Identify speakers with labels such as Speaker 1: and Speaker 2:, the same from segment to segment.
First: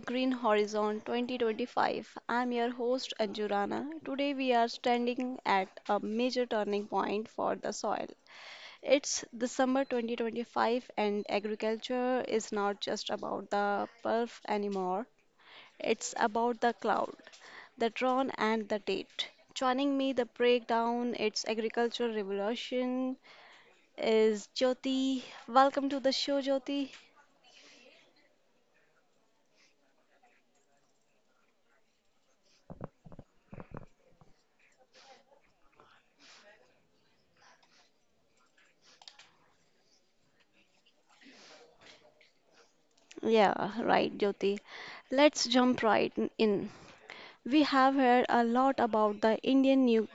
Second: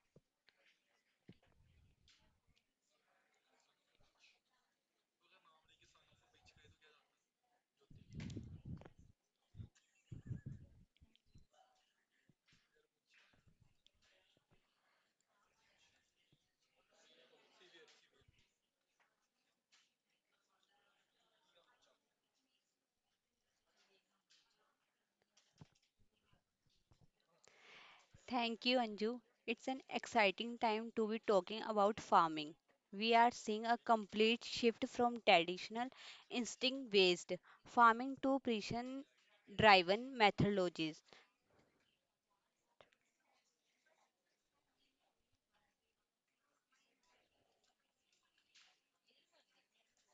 Speaker 1: Green Horizon 2025. I'm your host Anju Rana. Today we are standing at a major turning point for the soil. It's December 2025 and agriculture is not just about the pulse anymore. It's about the cloud, the tron and the date. Joining me the breakdown its agricultural revolution is Jyoti. Welcome to the show, Jyoti.
Speaker 2: Thank you, Anju. It's an exciting time to be talking about farming. We are seeing a complete shift from traditional instinct based farming to precision driven methodologies.
Speaker 1: Yeah, right, Jyoti. Let's jump right in. We have heard a lot about the Indian new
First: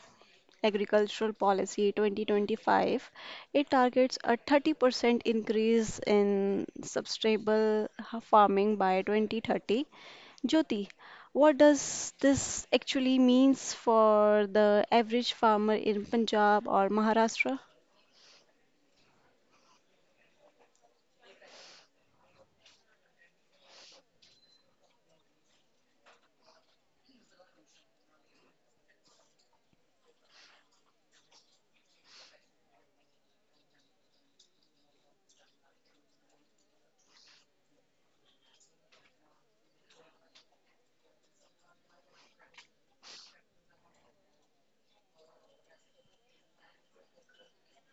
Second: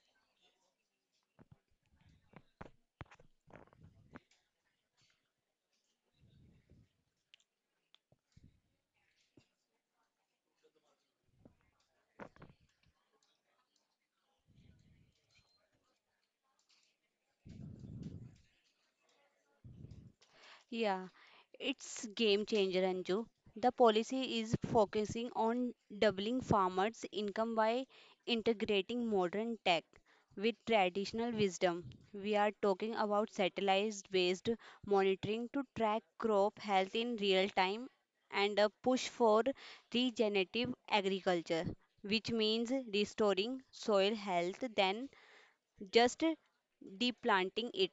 Speaker 1: agricultural policy 2025. It targets a 30% increase in sustainable farming by 2030. Jyoti, what does this actually means for the average farmer in Punjab or Maharashtra?
Speaker 2: Yeah, it's game changer, Anju. The policy is focusing on doubling farmers' income by integrating modern tech with traditional wisdom. We are talking about satellite-based monitoring to track crop health in real time and a push for regenerative agriculture, which means restoring soil health than just deplanting it.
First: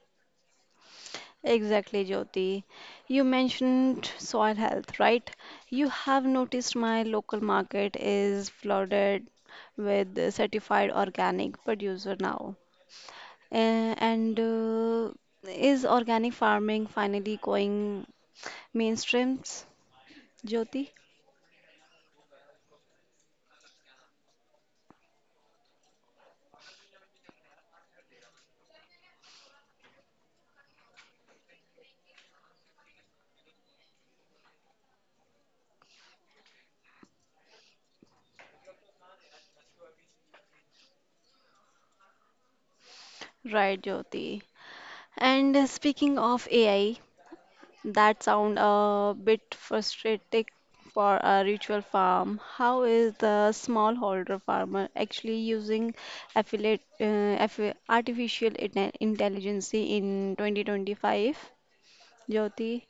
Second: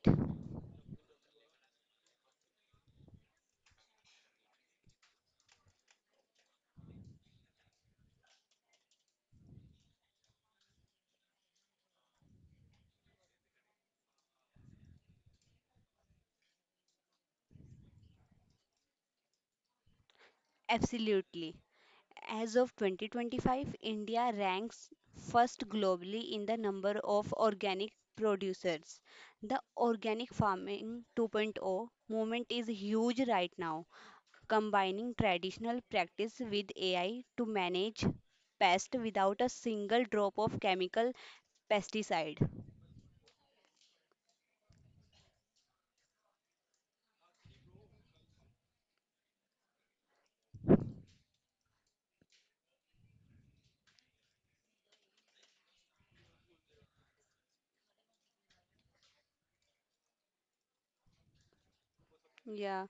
Speaker 1: Exactly, Jyoti. You mentioned soil health, right? You have noticed my local market is flooded with certified organic producer now. Eh, And Is organic farming finally going mainstreams, Jyoti?
Speaker 2: Absolutely. As of 2025, India ranks first globally in the number of organic producers. The Organic Farming 2.0 movement is huge right now, combining traditional practice with AI to manage pests without a single drop of chemical pesticide.
Speaker 1: Right, Jyoti. And Speaking of AI, that sound a bit frustrating for a ritual farm. How is the smallholder farmer actually using affiliate, uh, artificial intelligence in 2025, Jyoti?
Speaker 2: Yeah,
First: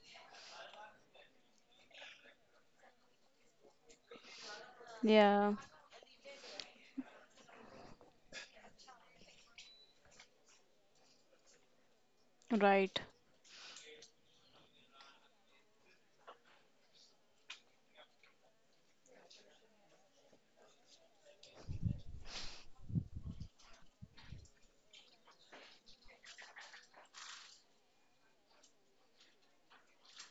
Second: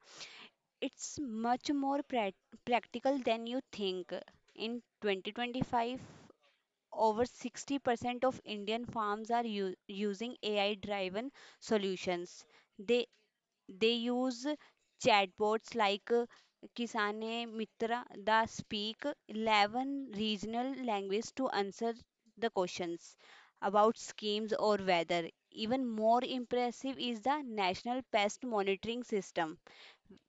Speaker 2: it's much more practical than you think. In
Speaker 1: Yeah,
Speaker 2: 2025, over 60% of Indian farms are using AI-driven solutions.
Speaker 1: right.
Speaker 2: They they use chatbots like Kisane Mitra that speak 11 regional languages to answer the questions about schemes or weather. Even more impressive is the National Pest Monitoring System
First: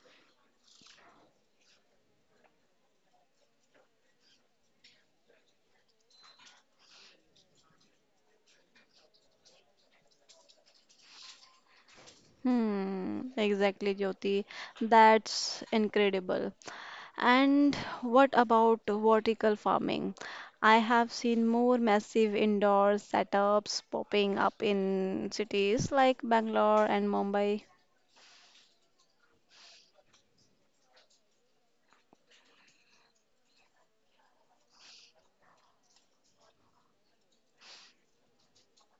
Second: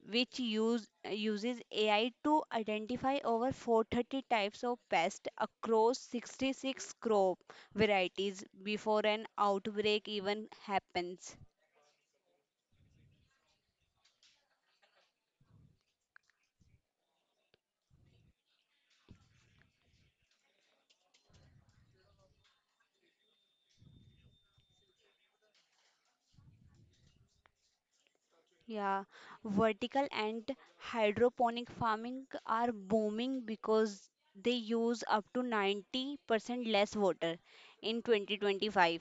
Speaker 2: which uses AI to identify over 430 types of pests across 66 crop varieties before an outbreak even happens.
Speaker 1: Hmm, exactly, Jyoti. That's incredible. And what about vertical farming? I have seen more massive indoor setups popping up in cities like Bangalore and Mumbai.
Speaker 2: Yeah, vertical and hydroponic farming are booming because they use up to 90% less water. In 2025,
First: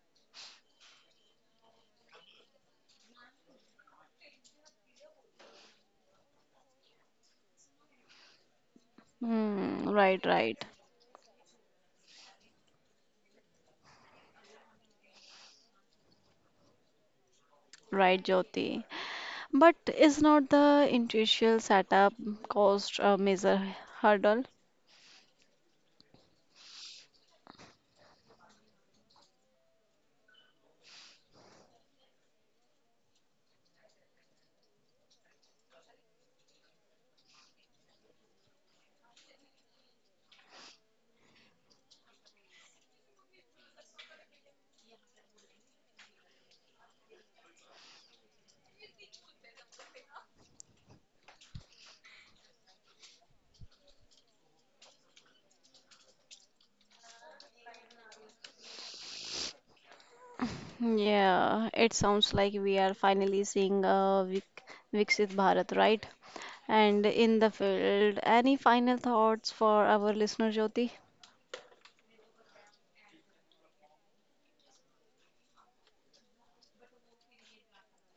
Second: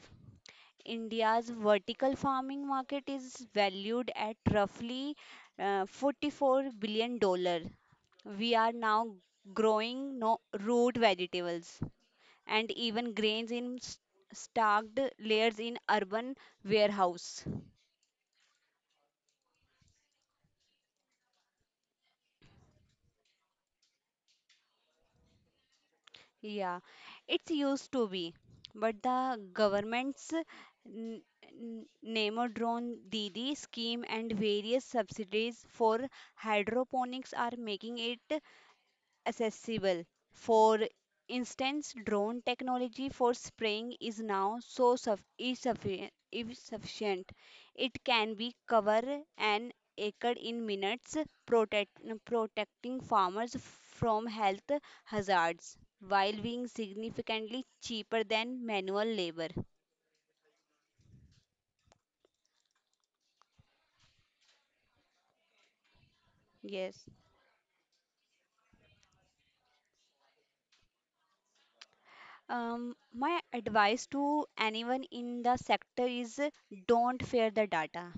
Speaker 2: India's vertical farming market is valued at roughly $44 billion. We are now
Speaker 1: Hmm,
Speaker 2: growing
Speaker 1: right,
Speaker 2: no
Speaker 1: right,
Speaker 2: root vegetables and even grains in stacked layers in urban warehouse.
Speaker 1: right, Jyoti. But is not the initial setup cost a major hurdle?
Speaker 2: Yeah, it's used to be, but the government's n- Namodron Didi scheme and various subsidies for hydroponics are making it accessible. For instance, drone technology for spraying is now so suff- is suffi- is sufficient. It can be cover an acre in minutes, protecting farmers from health hazards while being significantly cheaper than manual labor.
Speaker 1: Yeah, it sounds like we are finally seeing a Viksit Bharat, right?
Speaker 2: Yes.
Speaker 1: And in the field. Any final thoughts for our listener, Jyoti?
Speaker 2: My advice to anyone in the sector is don't fear the data,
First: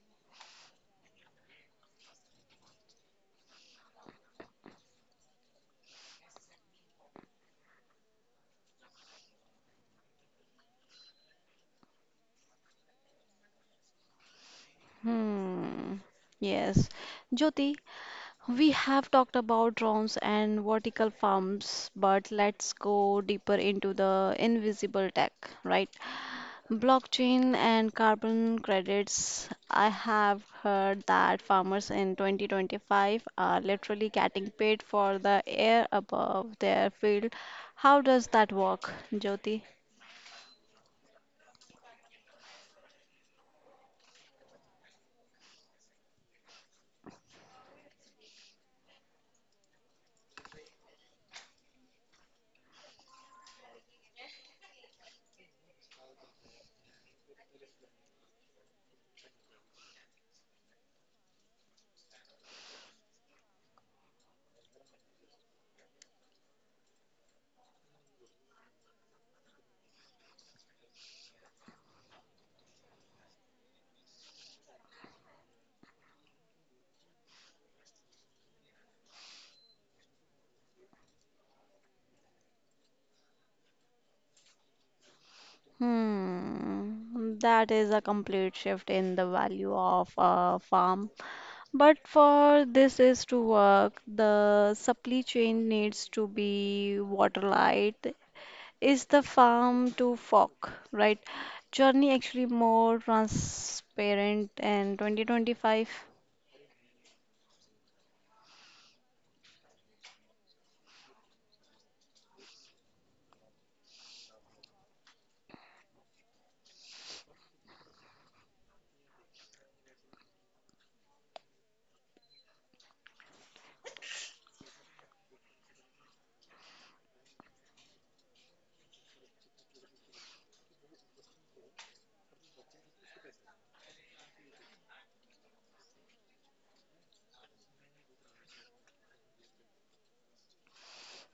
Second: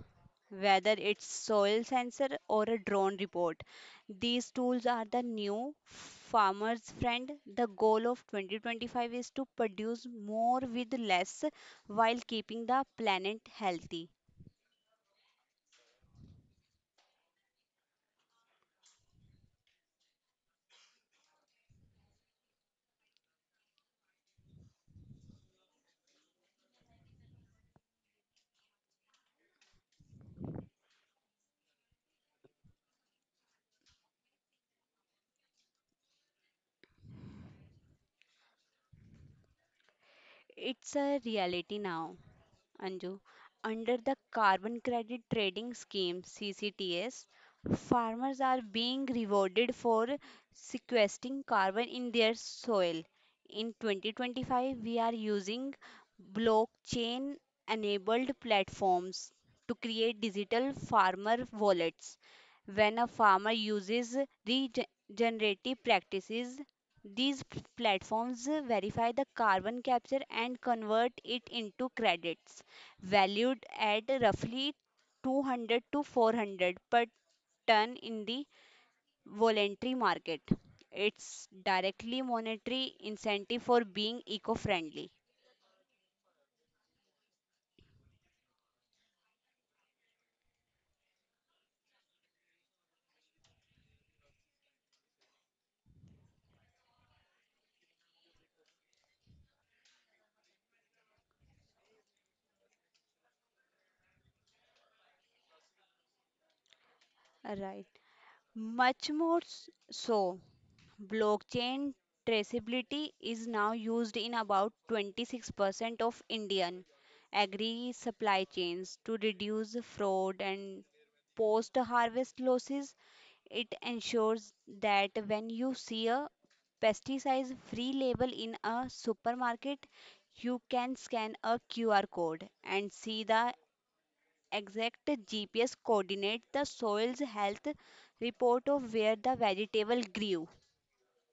Speaker 2: whether it's soil sensor or a drone report. These tools are the new farmer's friend. The goal of 2025 is to produce more with less while keeping the planet healthy.
Speaker 1: Hmm. Yes. Jyoti, we have talked about drones and vertical farms, but let's go deeper into the invisible tech, right? Blockchain and carbon credits. I have heard that farmers in 2025 are literally getting paid for the air above their field. How does that work, Jyoti?
Speaker 2: It's a reality now, Anju. Under the Carbon Credit Trading Scheme CCTS, farmers are being rewarded for sequestering carbon in their soil. In 2025, we are using blockchain enabled platforms to create digital farmer wallets. When a farmer uses regenerative practices, these platforms verify the carbon capture and convert it into credits valued at roughly 200 to 400 per ton in the voluntary market. It's directly monetary incentive for being eco-friendly.
Speaker 1: Hmm, that is a complete shift in the value of a farm. But for this is to work, the supply chain needs to be waterlight. Is the farm to fork, right? Journey actually more transparent in 2025.
Speaker 2: Right. Much more so. Blockchain traceability is now used in about 26% of Indian agri supply chains to reduce fraud and post harvest losses. It ensures that when you see a pesticide free label in a supermarket, you can scan a QR code and see the exact GPS coordinate the soil's health report of where the vegetable grew.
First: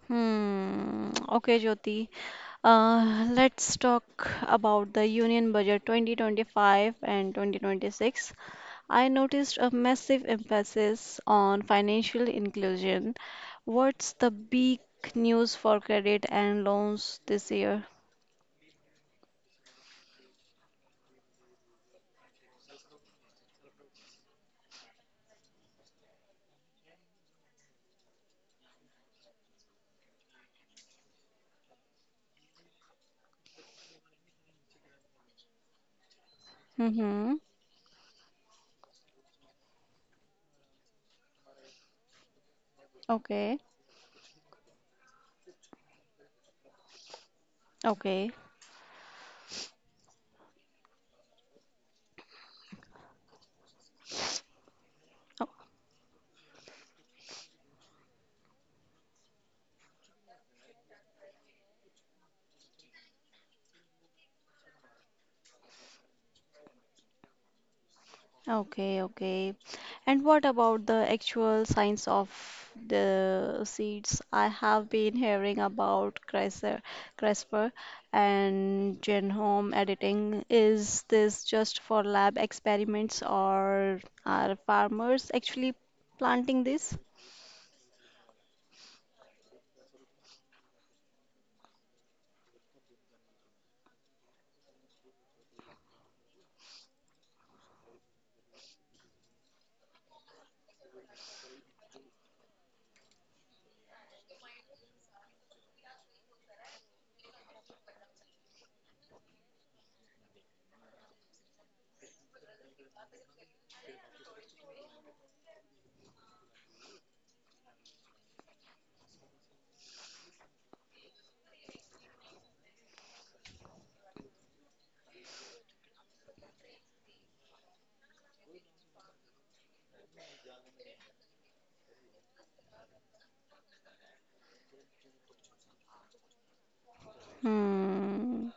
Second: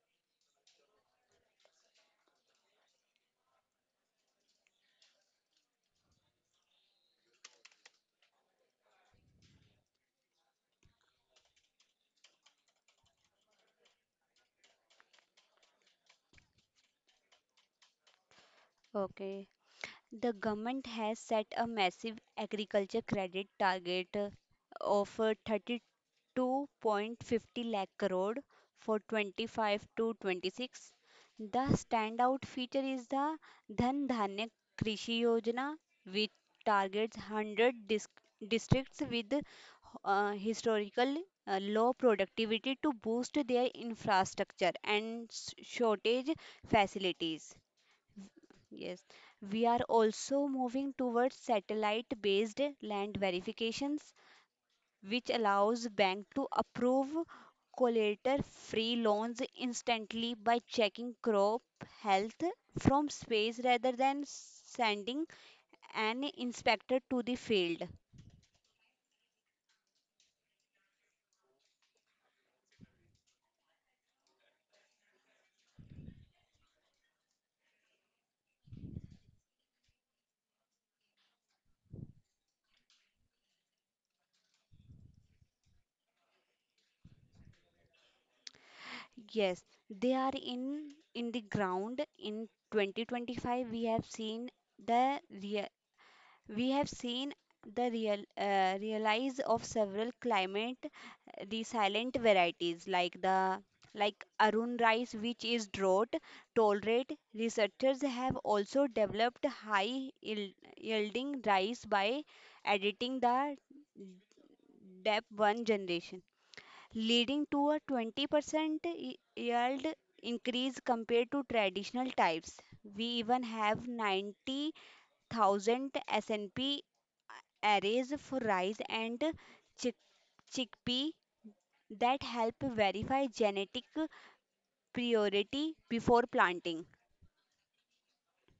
Speaker 1: Hmm. Okay, Jyoti. Let's talk about the Union Budget 2025 and 2026. I noticed a massive emphasis on financial inclusion. What's the big news for credit and loans this year?
Speaker 2: Okay. The government has set a massive agriculture credit target of 32.50 lakh crore for 25 to 26. The standout feature is the Dhan Dhanya Krishi Yojana, which targets
Speaker 1: Mm-hmm.
Speaker 2: 100 districts with historical low productivity to boost
Speaker 1: Okay.
Speaker 2: their infrastructure and shortage facilities.
Speaker 1: Okay.
Speaker 2: Yes, we are also moving towards satellite-based land verifications, which allows bank to approve collateral-free loans instantly by checking crop health from space rather than sending an inspector to the field.
Speaker 1: Okay, okay. And what about the actual science of the seeds? I have been hearing about CRISPR, CRISPR and genome editing. Is this just for lab experiments or are farmers actually planting this?
Speaker 2: Yes, they are in the ground. In 2025, the real, we have seen the real realize of several climate the silent varieties like the like Arun rice, which is drought tolerant. Researchers have also developed yielding rice by editing the dap 1 generation, leading to a 20% yield increase compared to traditional types. We even have 90,000 SNP arrays for rice and chick- chickpea that help verify genetic priority before planting.
Speaker 1: Hmm.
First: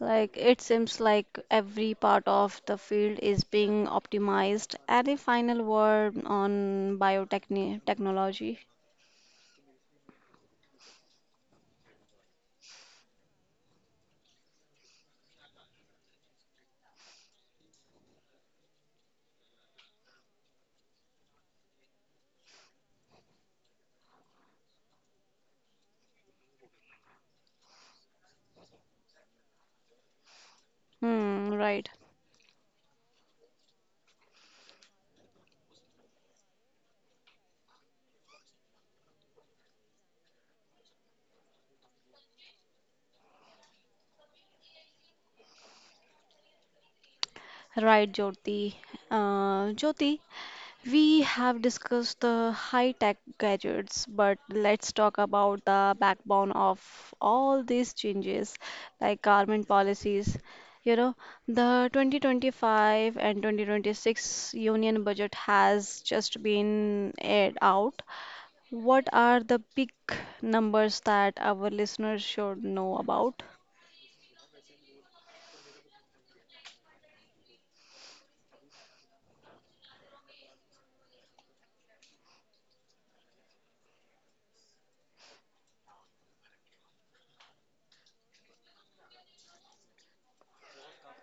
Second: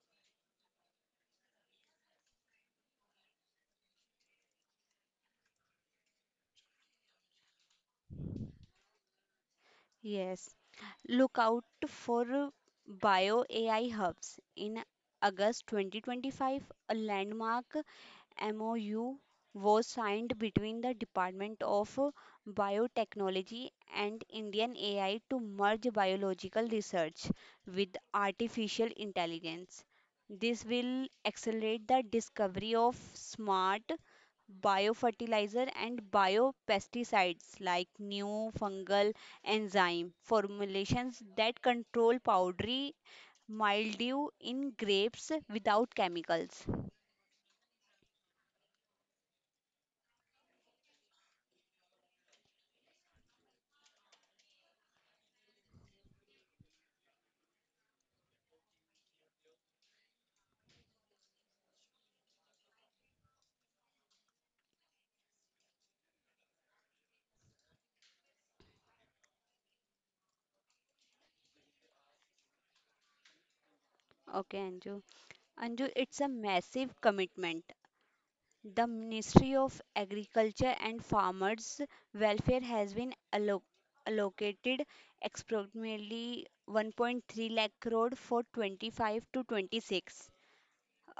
Speaker 1: Like it seems like every part of the field is being optimized. Any final word on biotechnology?
Speaker 2: Yes, look out for Bio AI Hubs. In August 2025, a landmark MOU was signed between the Department of Biotechnology and Indian AI to merge biological research with artificial intelligence. This will
Speaker 1: Hmm, right.
Speaker 2: accelerate the discovery of smart biofertilizer and biopesticides like new fungal enzyme formulations that control powdery mildew in grapes without chemicals.
Speaker 1: Right, Jyoti. Jyoti, we have discussed the high-tech gadgets, but let's talk about the backbone of all these changes, like government policies. You know, the 2025 and 2026 union budget has just been aired out. What are the big numbers that our listeners should know about?
Speaker 2: Okay, Anju. It's a massive commitment. The Ministry of Agriculture and Farmers Welfare has been allocated approximately 1.3 lakh crore for 25 to 26.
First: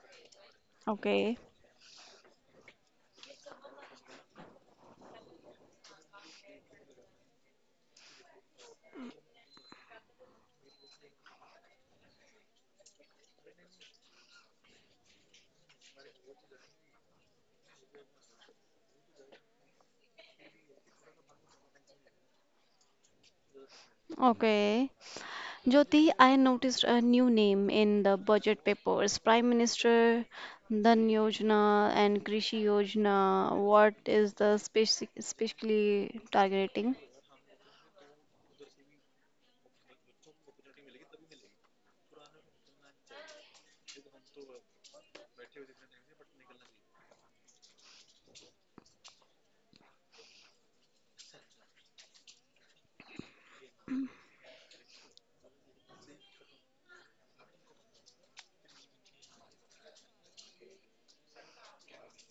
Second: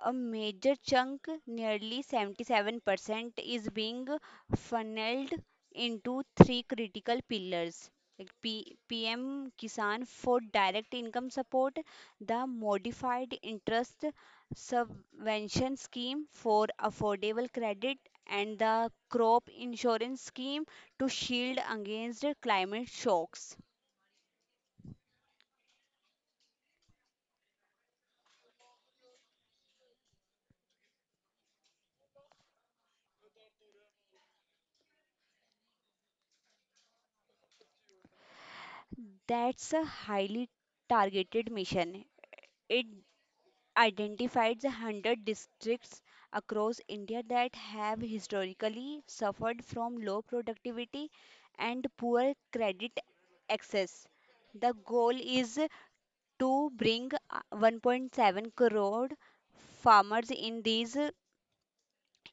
Speaker 2: A major chunk,
Speaker 1: Okay,
Speaker 2: nearly 77%, is being funneled into three critical pillars like PM Kisan for direct income support, the modified interest subvention scheme for affordable credit, and the crop insurance scheme to shield against climate shocks.
Speaker 1: okay. Jyoti, I noticed a new name in the budget papers. Prime Minister Dhan Yojana and Krishi Yojana. What is the specifically targeting?
Speaker 2: That's a highly targeted mission. It identified the 100 districts across India that have historically suffered from low productivity and poor credit access. The goal is to bring 1.7 crore farmers in these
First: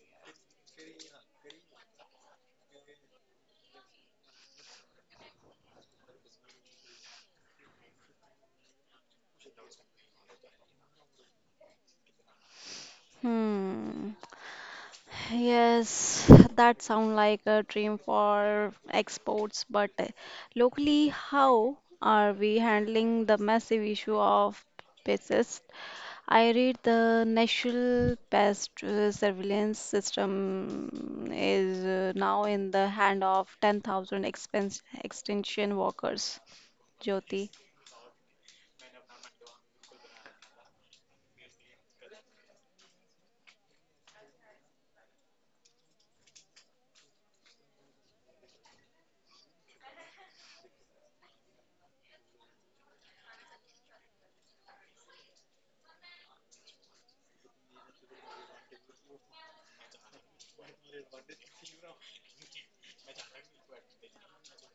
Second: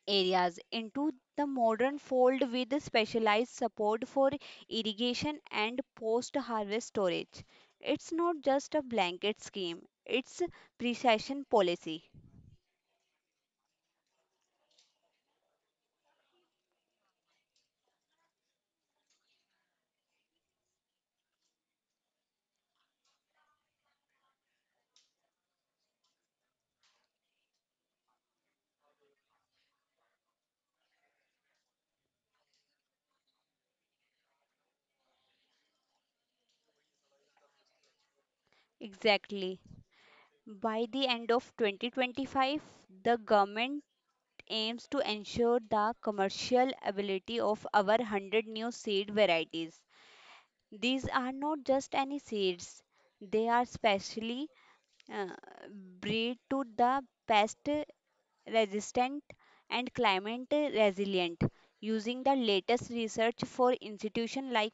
Speaker 2: areas into the modern fold with specialized support for irrigation and post harvest storage. It's not just a blanket scheme, it's precision policy.
Speaker 1: Hmm. Yes, that sounds like a dream for exports, but locally, how are we handling the massive issue of pests? I read the National Pest Surveillance System is now in the hand of 10,000 expense extension workers, Jyoti.
Speaker 2: Exactly. By the end of 2025, the government aims to ensure the commercial ability of our 100 new seed varieties. These are not just any seeds, they are specially uh, bred to the pest resistant and climate resilient using the latest research for institutions like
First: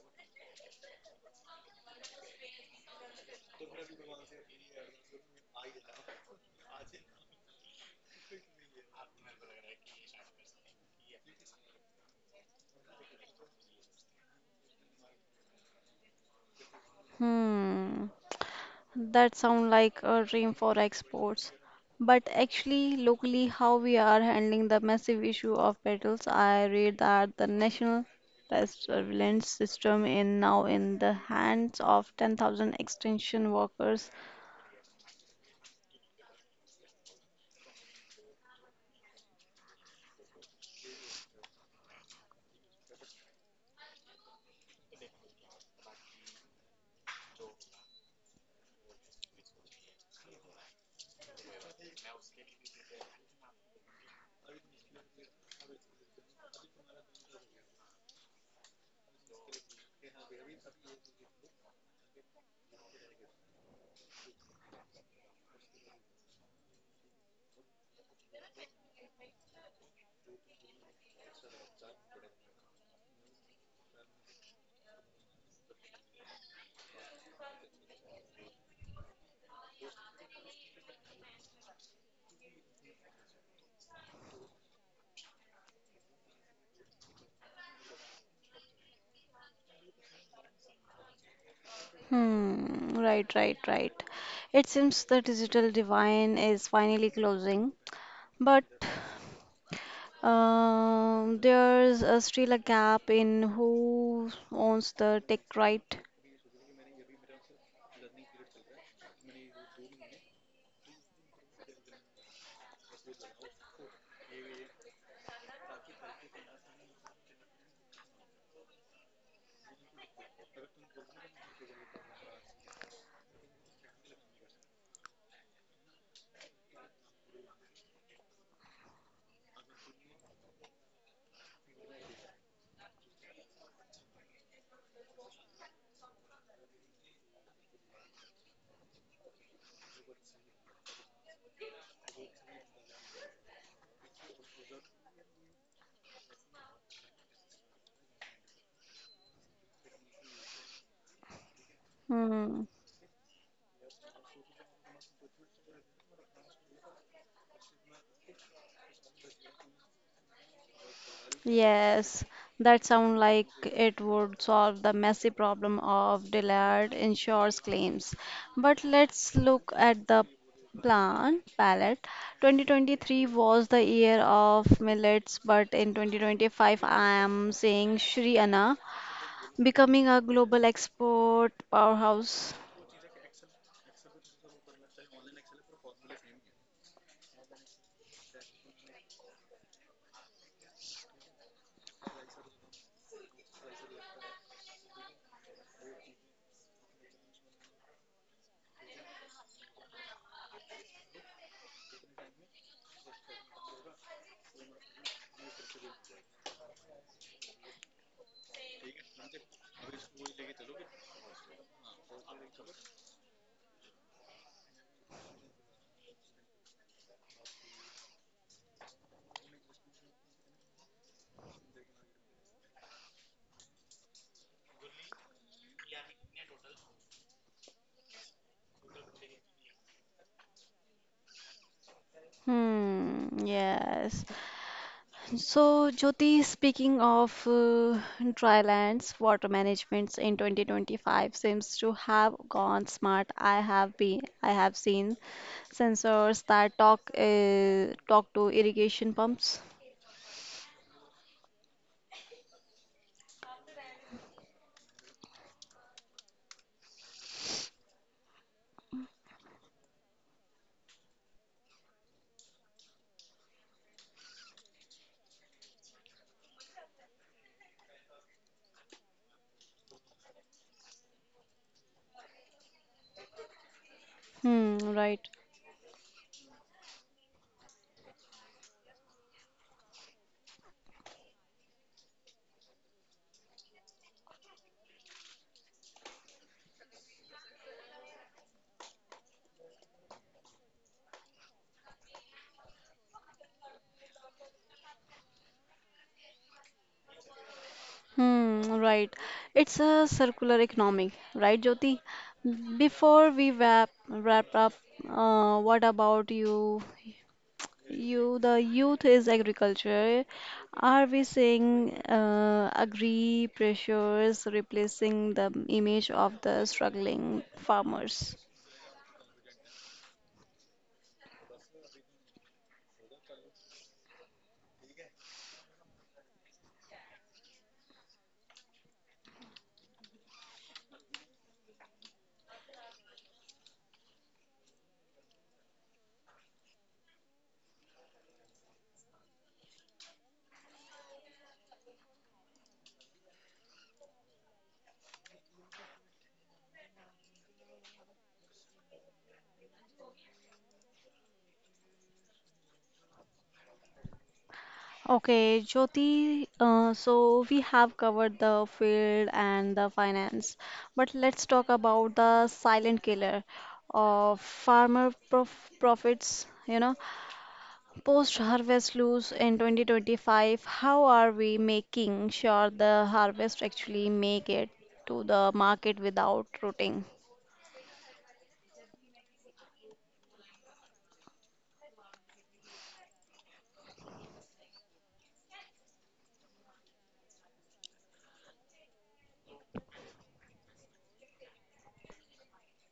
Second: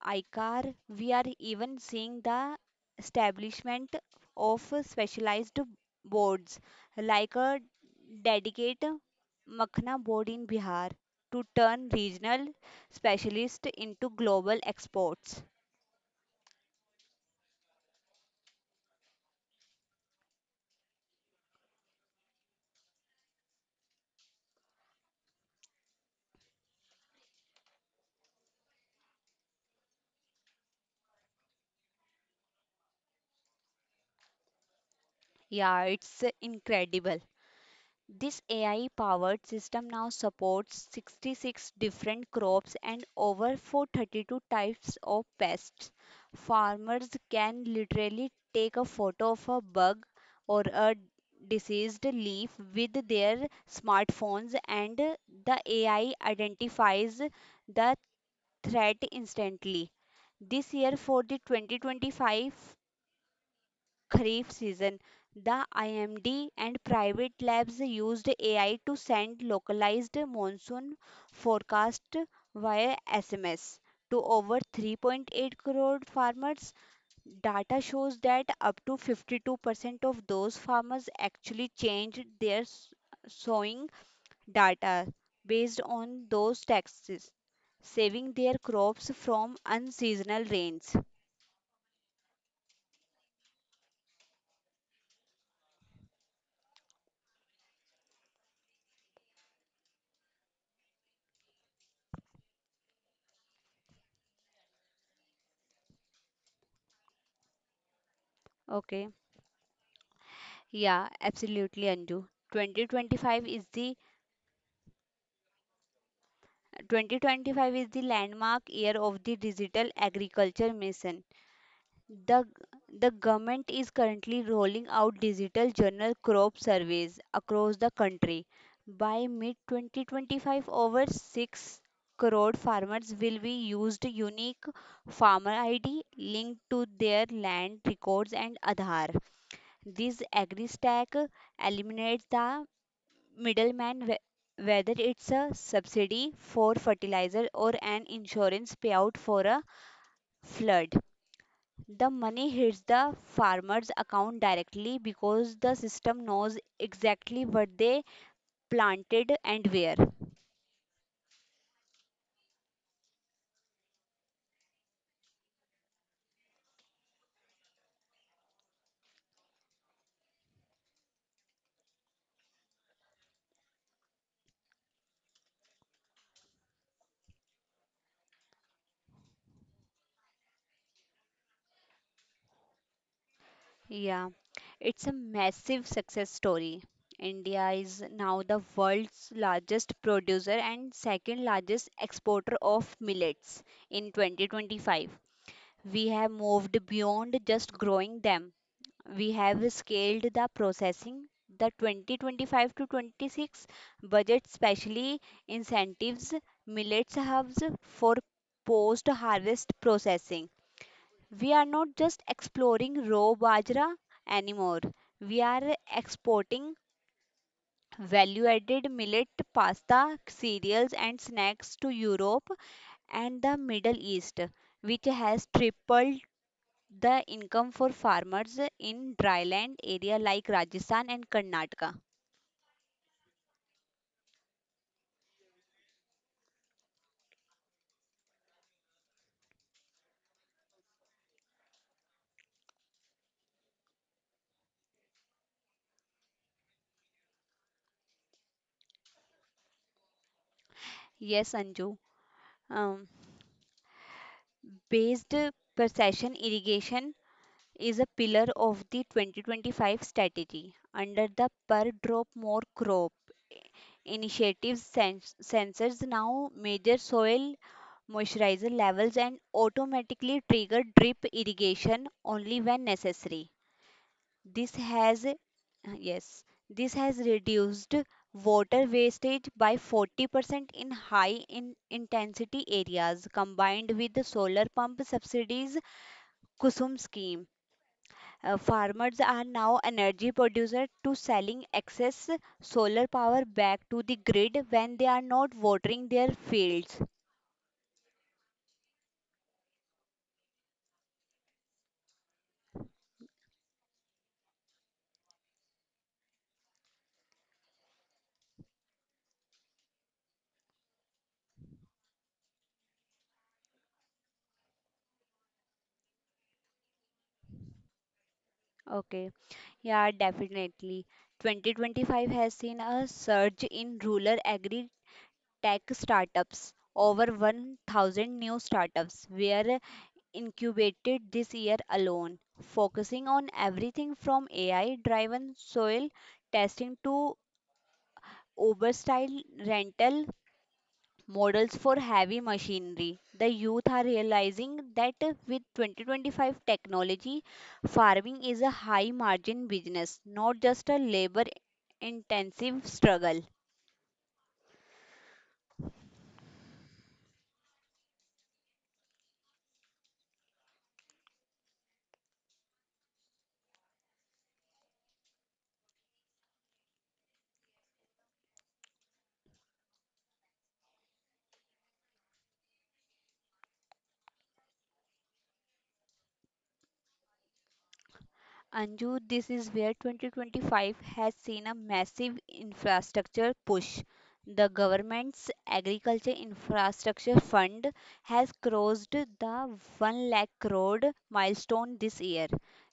Speaker 2: ICAR. We are even seeing the establishment of specialized boards like a dedicated Makhna board in Bihar to turn regional specialists into global exports.
Speaker 1: Hmm, that sounds like a dream for exports. But actually, locally, how we are handling the massive issue of petals? I read that the National Pest Surveillance System is now in the hands of 10,000 extension workers.
Speaker 2: Yeah, it's incredible. This AI powered system now supports 66 different crops and over 432 types of pests. Farmers can literally take a photo of a bug or a diseased leaf with their smartphones and the AI identifies the threat instantly. This year, for the 2025 kharif season, the IMD and private labs used AI to send localized monsoon forecast via SMS to over 3.8 crore farmers. Data shows that up to 52% of those farmers actually changed their sowing data based on those taxes, saving their crops from unseasonal rains.
Speaker 1: Hmm, right, right, right. It seems the digital divide is finally closing, but there's still a gap in who owns the tech, right?
Speaker 2: Okay. Yeah, absolutely, Anju. 2025 is the 2025 is the landmark year of the digital agriculture mission. The the government is currently rolling out digital journal crop surveys across the country. By mid 2025, over 6 crore farmers will be used unique farmer ID linked to their land records and Aadhaar. This AgriStack eliminates the middleman, whether it's a subsidy for fertilizer or an insurance payout for a flood. The money
Speaker 1: Hmm.
Speaker 2: hits the farmer's account directly because the system knows exactly what they planted and where.
Speaker 1: Yes, that sounds like it would solve the messy problem of delayed insurance claims. But let's look at the plan palette. 2023 was the year of millets, but in 2025, I am seeing Sri Anna becoming a global export powerhouse.
Speaker 2: Yeah, it's a massive success story. India is now the world's largest producer and second largest exporter of millets in 2025. We have moved beyond just growing them, we have scaled the processing. The 2025 to 26 budget specially incentives millets hubs for post harvest processing. We are not just exploring raw bajra anymore. We are exporting value added millet pasta, cereals, and snacks to Europe and the Middle East, which has tripled the income for farmers in dryland area like Rajasthan and Karnataka.
Speaker 1: Hmm, yes. So, Jyoti, speaking of dry lands, water managements in 2025 seems to have gone smart. I have seen sensors that talk to irrigation pumps.
Speaker 2: Yes, Anju. Um, Based precision irrigation is a pillar of the 2025 strategy under the per drop more crop initiatives. Sensors now measure soil moisturizer levels and automatically trigger drip irrigation only when necessary. This
Speaker 1: Hmm, right.
Speaker 2: has, uh, yes, this has reduced water wastage by 40% in high in intensity areas combined with the solar pump subsidies KUSUM scheme. Farmers are now energy producers to selling excess solar power back to the grid when they are not watering their fields.
Speaker 1: Hmm, right. It's a circular economy, right, Jyoti? Before we wrap up, what about you? You, the youth is agriculture. Are we seeing agri pressures replacing the image of the struggling farmers?
Speaker 2: Okay, yeah, definitely. 2025 has seen a surge in rural agri tech startups. Over 1,000 new startups were incubated this year alone, focusing on everything from AI driven soil testing to Uber style rental models for heavy machinery. The youth are realizing that with 2025 technology, farming is a high margin business, not just a labor intensive struggle.
Speaker 1: Okay, Jyoti, so we have covered the field and the finance, but let's talk about the silent killer of farmer profits. You know, post-harvest loss in 2025, how are we making sure the harvest actually make it to the market without rotting?
Speaker 2: Anju, this is where 2025 has seen a massive infrastructure push. The government's agriculture infrastructure fund has crossed the 1 lakh crore milestone this year.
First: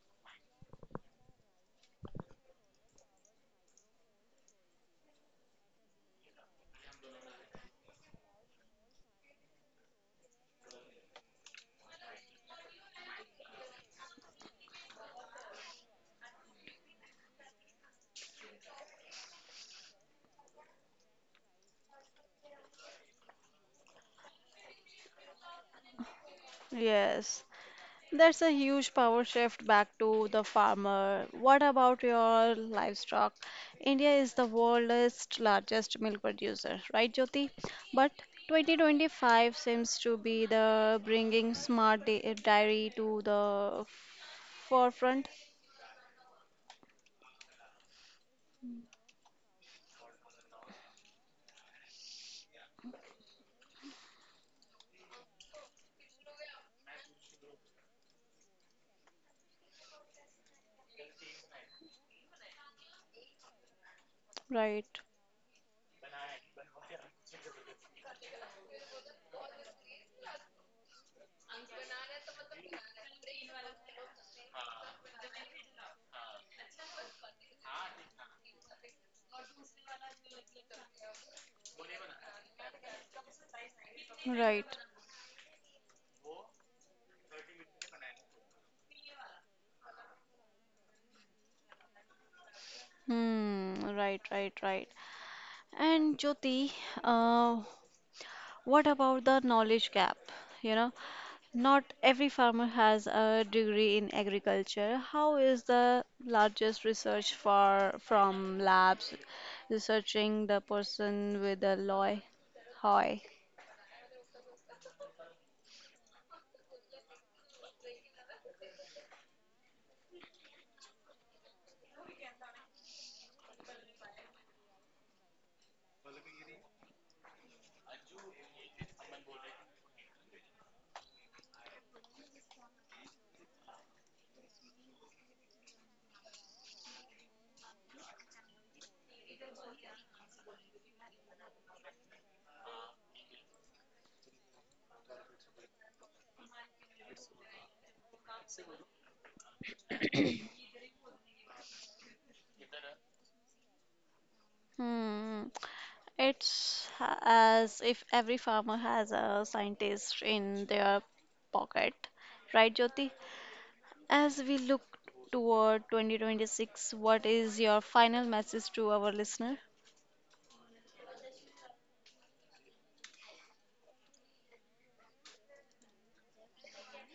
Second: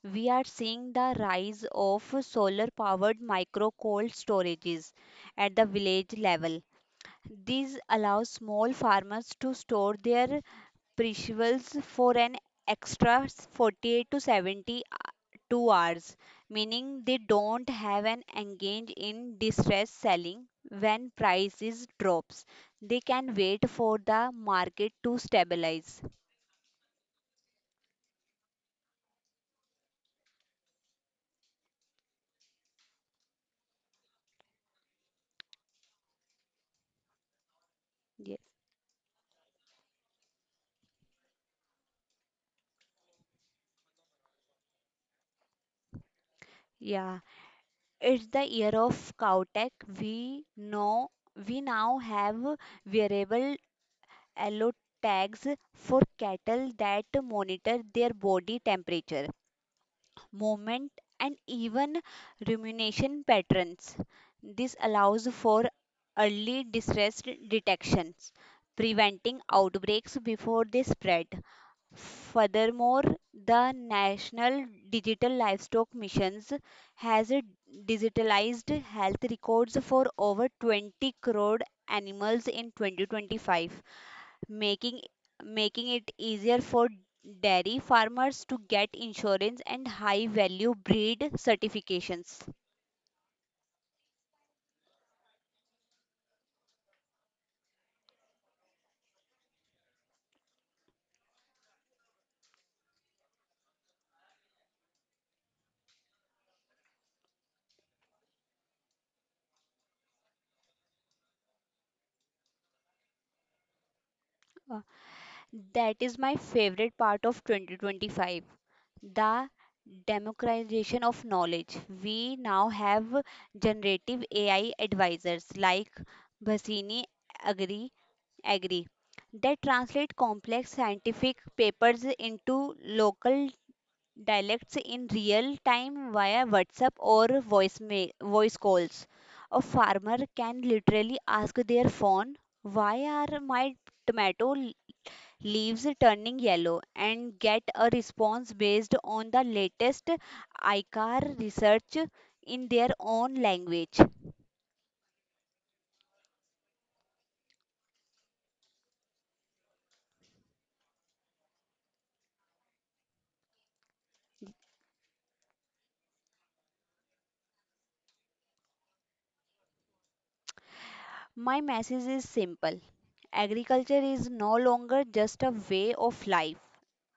Speaker 2: We are seeing the rise of solar powered micro cold storages at the village level. These allow small farmers to store their perishables for an extra 48 to 70 2 hours, meaning they don't have an engage in distress selling when prices drops. They can wait for the market to stabilize.
Speaker 1: Yes, that's a huge power shift back to the farmer. What about your livestock? India is the world's largest milk producer, right, Jyoti? But
Speaker 2: Yes.
Speaker 1: 2025 seems to be the bringing smart dairy to the forefront,
Speaker 2: Yeah, it's the year of Cowtech. We know we now have wearable allo tags for cattle that monitor their body temperature, movement, and even rumination patterns. This
Speaker 1: right?
Speaker 2: allows for early distress detections, preventing outbreaks before they spread. Furthermore, the National Digital Livestock Missions has digitalized health records for over 20 crore animals in 2025,
Speaker 1: Right.
Speaker 2: making making it easier for dairy farmers to get insurance and high value breed certifications.
Speaker 1: Hmm, right, right, right. And Jyoti, uh, what about the knowledge gap? You know, not every farmer has a degree in agriculture. How is the largest research for from labs researching the person with a loy hoy?
Speaker 2: Uh, That is my favorite part of 2025, the democratization of knowledge. We now have generative AI advisors like Bhasini Agri Agri that translate complex scientific papers into local dialects in real time via WhatsApp or voice, voice calls. A farmer can literally ask their phone, "Why are my tomato leaves turning yellow?" and get a response based on the latest ICAR research in their own language.
Speaker 1: Hmm. It's a- as if every farmer has a scientist in their pocket, right, Jyoti? As we look toward 2026, what is your final message to our listener?
Speaker 2: My message is simple. Agriculture is no longer just a way of life,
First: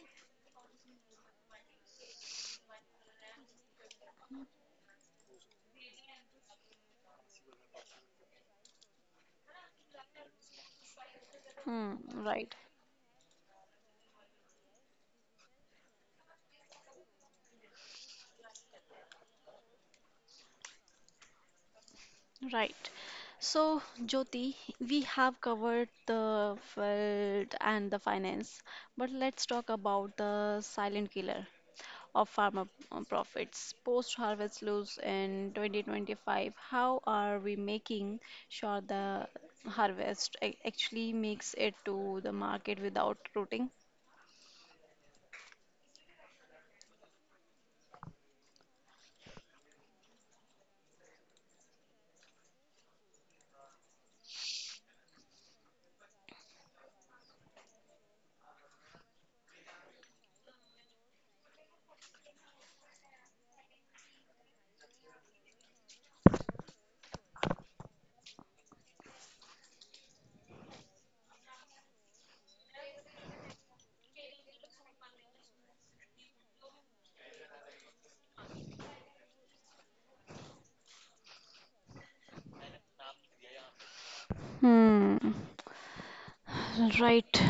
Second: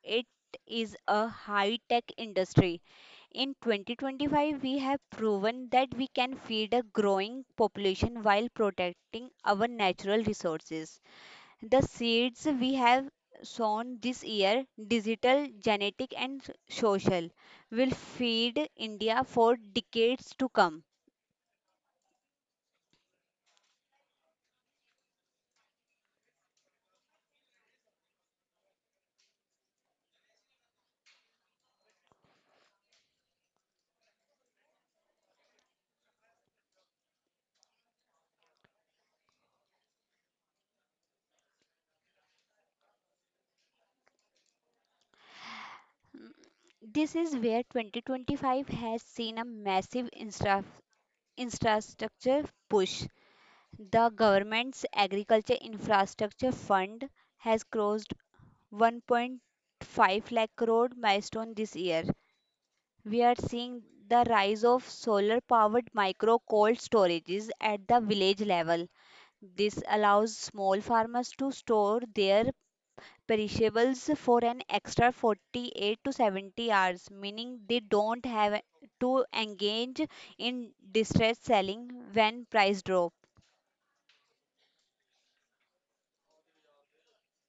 Speaker 2: it is a high tech industry. In 2025, we have proven that we can feed a growing population while protecting our natural resources. The
Speaker 1: Hmm,
Speaker 2: seeds
Speaker 1: right,
Speaker 2: we have sown this year, digital, genetic, and social, will feed India for decades to come.
Speaker 1: right. So, Jyoti, we have covered the field and the finance, but let's talk about the silent killer of farmer profits. Post-harvest loss in 2025, how are we making sure the harvest actually makes it to the market without rotting?
Speaker 2: This is where 2025 has seen a massive infrastructure push. The government's Agriculture Infrastructure Fund has crossed 1.5 lakh crore milestone this year. We are seeing the rise of solar powered micro cold storages at the village level. This allows small farmers to store their perishables for an extra 48 to 70 hours, meaning they don't have to engage in distress selling when price drop.
Speaker 1: Hmm. Right.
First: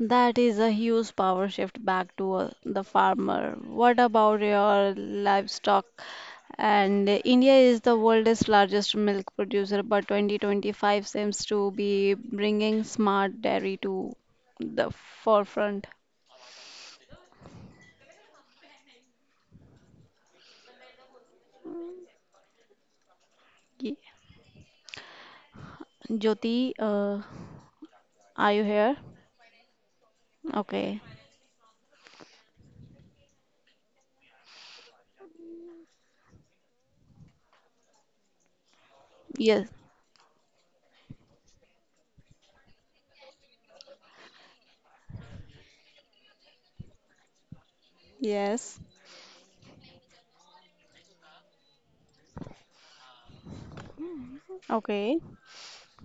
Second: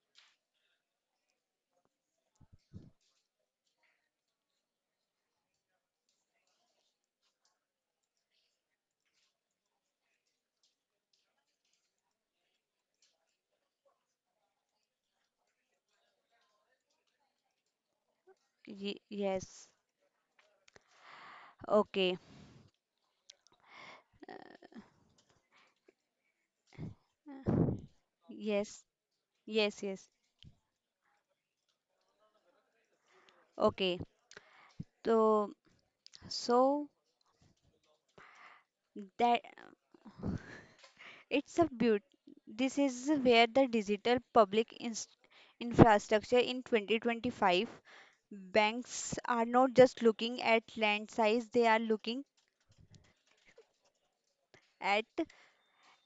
Speaker 1: That is a huge power shift back to the farmer. What about your livestock? And India is the world's largest milk producer, but 2025 seems to be bringing smart dairy to the forefront.
Speaker 2: Yes. Okay.
Speaker 1: Ye- Jyoti, are you
Speaker 2: Yes.
Speaker 1: here?
Speaker 2: Yes.
Speaker 1: Okay.
Speaker 2: Okay. So, so that
Speaker 1: Yes.
Speaker 2: it's a beaut this is where the digital public infrastructure in 2025,
Speaker 1: Yes.
Speaker 2: banks are not just looking at land size, they are at
Speaker 1: Okay.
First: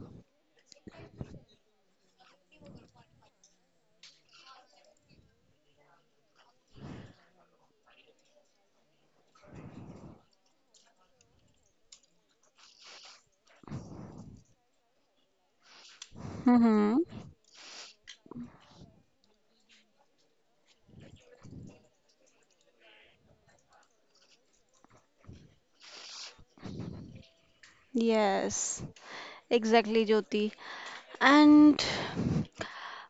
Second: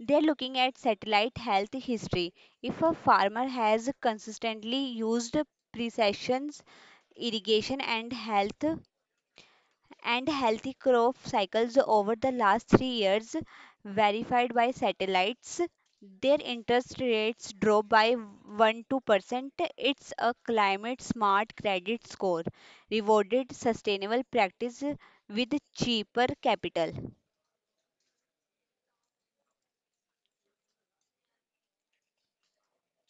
Speaker 2: looking at satellite health history. If a farmer has consistently used precision irrigation and healthy crop cycles over the last 3 years, verified by satellites, their interest
Speaker 1: Mm-hmm.
Speaker 2: rates drop by 1-2%. It's a climate smart credit score, rewarded sustainable practice with cheaper capital.
Speaker 1: Yes. Exactly, Jyoti. And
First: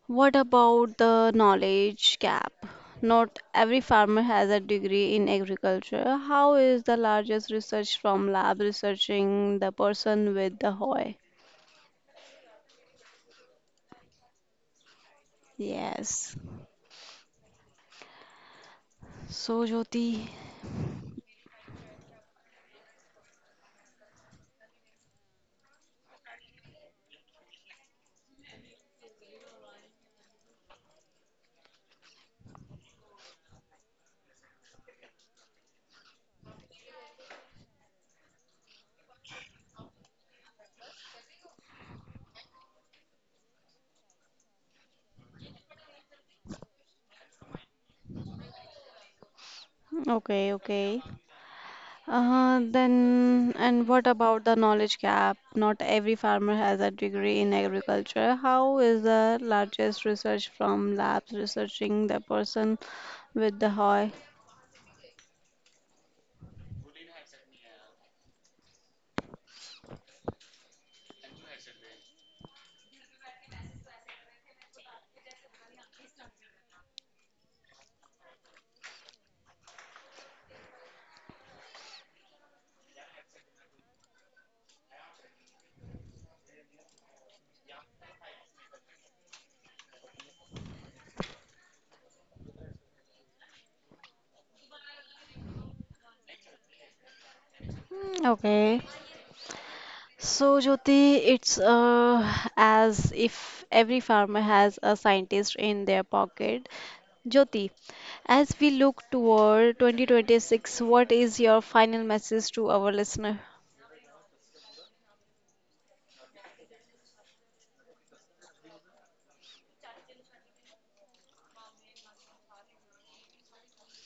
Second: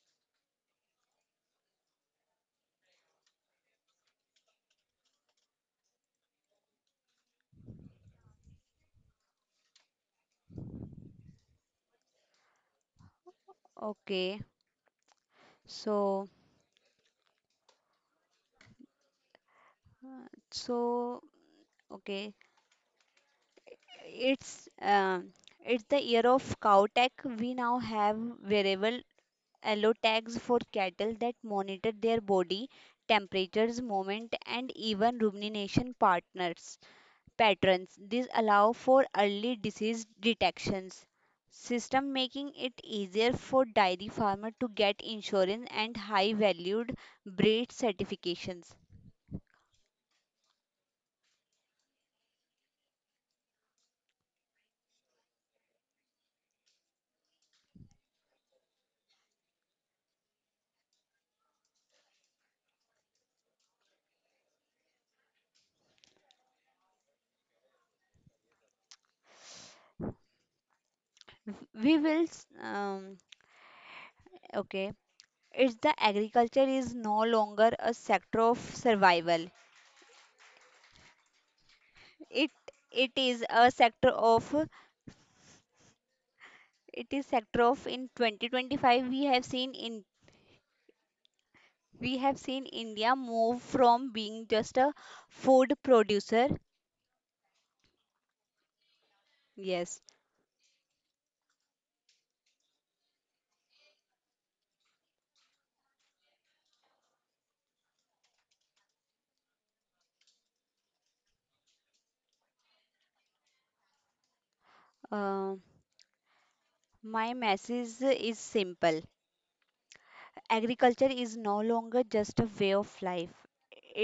Speaker 1: what about the knowledge gap? Not every farmer has a degree in agriculture. How is the largest research from lab researching the person with the hoy?
Speaker 2: Okay, so
Speaker 1: Yes. So, Jyoti.
Speaker 2: so okay it's um it's the year of cow tech. We now have wearable allow tags for cattle that monitor their body temperatures, movement, and even rumination partners patterns. These allow for early disease detections. System making it easier for dairy farmer to get insurance and high valued breed certifications.
Speaker 1: Okay, okay. Then, and what about the knowledge gap? Not every farmer has a degree in agriculture. How is the largest research from labs researching the person with the hoy?
Speaker 2: We will s- okay. It's the agriculture is no longer a sector of survival. It it is a sector of in 2025 we have seen in we have seen india move from being just a food producer.
Speaker 1: Mm, okay.
Speaker 2: Yes.
Speaker 1: So, Jyoti, it's as if every farmer has a scientist in their pocket. Jyoti, as we look toward 2026, what is your final message to our listener?
Speaker 2: Uh, my message is simple. Agriculture is no longer just a way of life,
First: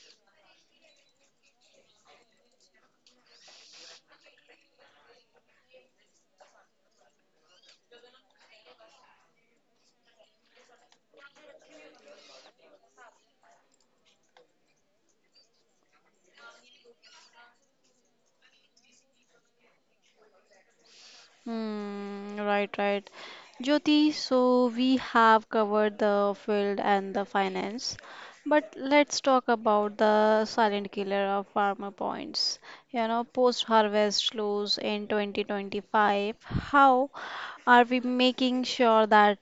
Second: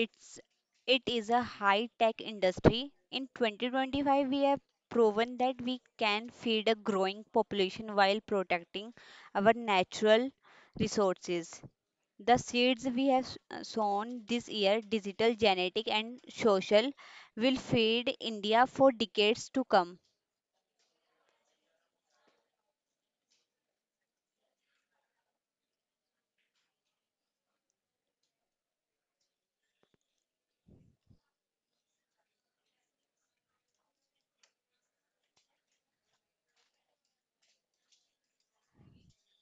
Speaker 2: it's it is a high tech industry. In 2025, we have proven that we can feed a growing population while protecting our natural resources. The seeds we have sown this year, digital, genetic, and social, will feed India for decades to come.
Speaker 1: Hmm, right, right. Jyoti, so we have covered the field and the finance, but let's talk about the silent killer of farmer points. You know, post-harvest loss in 2025. How are we making sure that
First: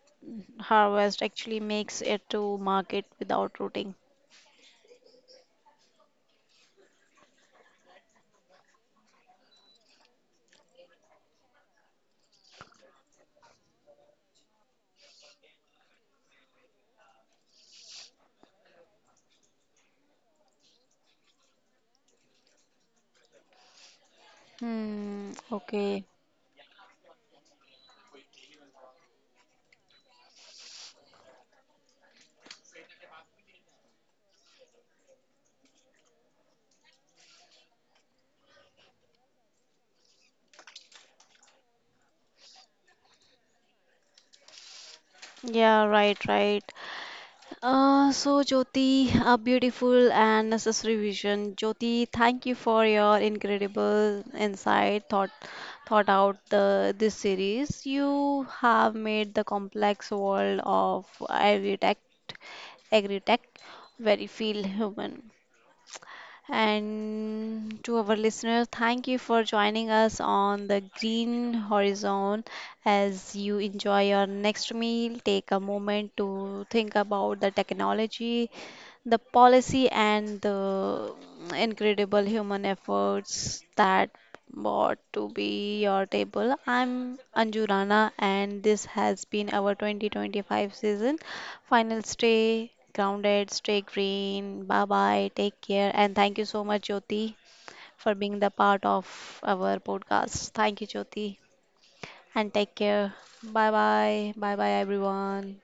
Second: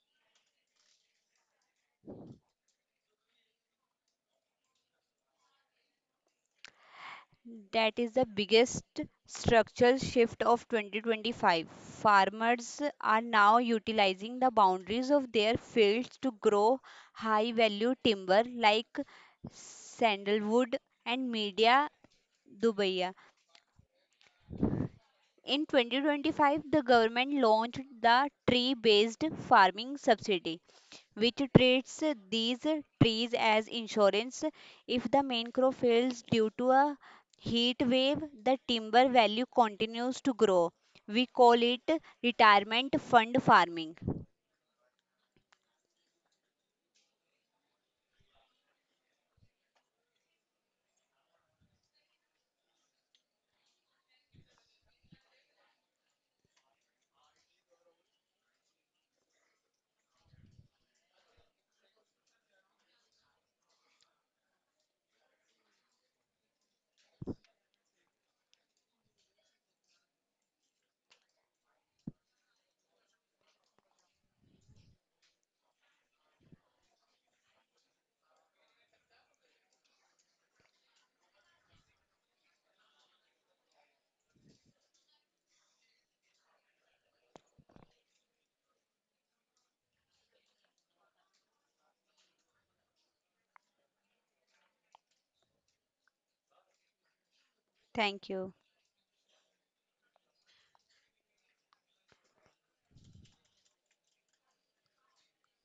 Speaker 1: harvest actually makes it to market without rooting?
Speaker 2: That is the biggest structural shift of 2025. Farmers are now utilizing the boundaries of their fields to grow high value timber like sandalwood and media dubai.
Speaker 1: Hmm,
Speaker 2: In
Speaker 1: okay.
Speaker 2: 2025, the government launched the tree based farming subsidy which treats these trees as insurance. If the main crop fails due to a heat wave, the timber value continues to grow. We call it retirement fund farming.
Speaker 1: Yeah, right, right. So, Jyoti, a beautiful and necessary vision. Jyoti, thank you for your incredible insight, thought out the, this series. You have made the complex world of agri-tech very feel human. And to our listeners, thank you for joining us on the Green Horizon. As you enjoy your next meal, take a moment to think about the technology, the policy, and the incredible human efforts that bought to be your table. I'm Anju Rana, and this has been our 2025 season. Final stay grounded, stay green. Bye bye. Take care. And thank you so much, Jyoti, for
Speaker 2: Thank
Speaker 1: being the
Speaker 2: you.
Speaker 1: part of our podcast. Thank you, Jyoti. And take care. Bye bye. Bye bye, everyone.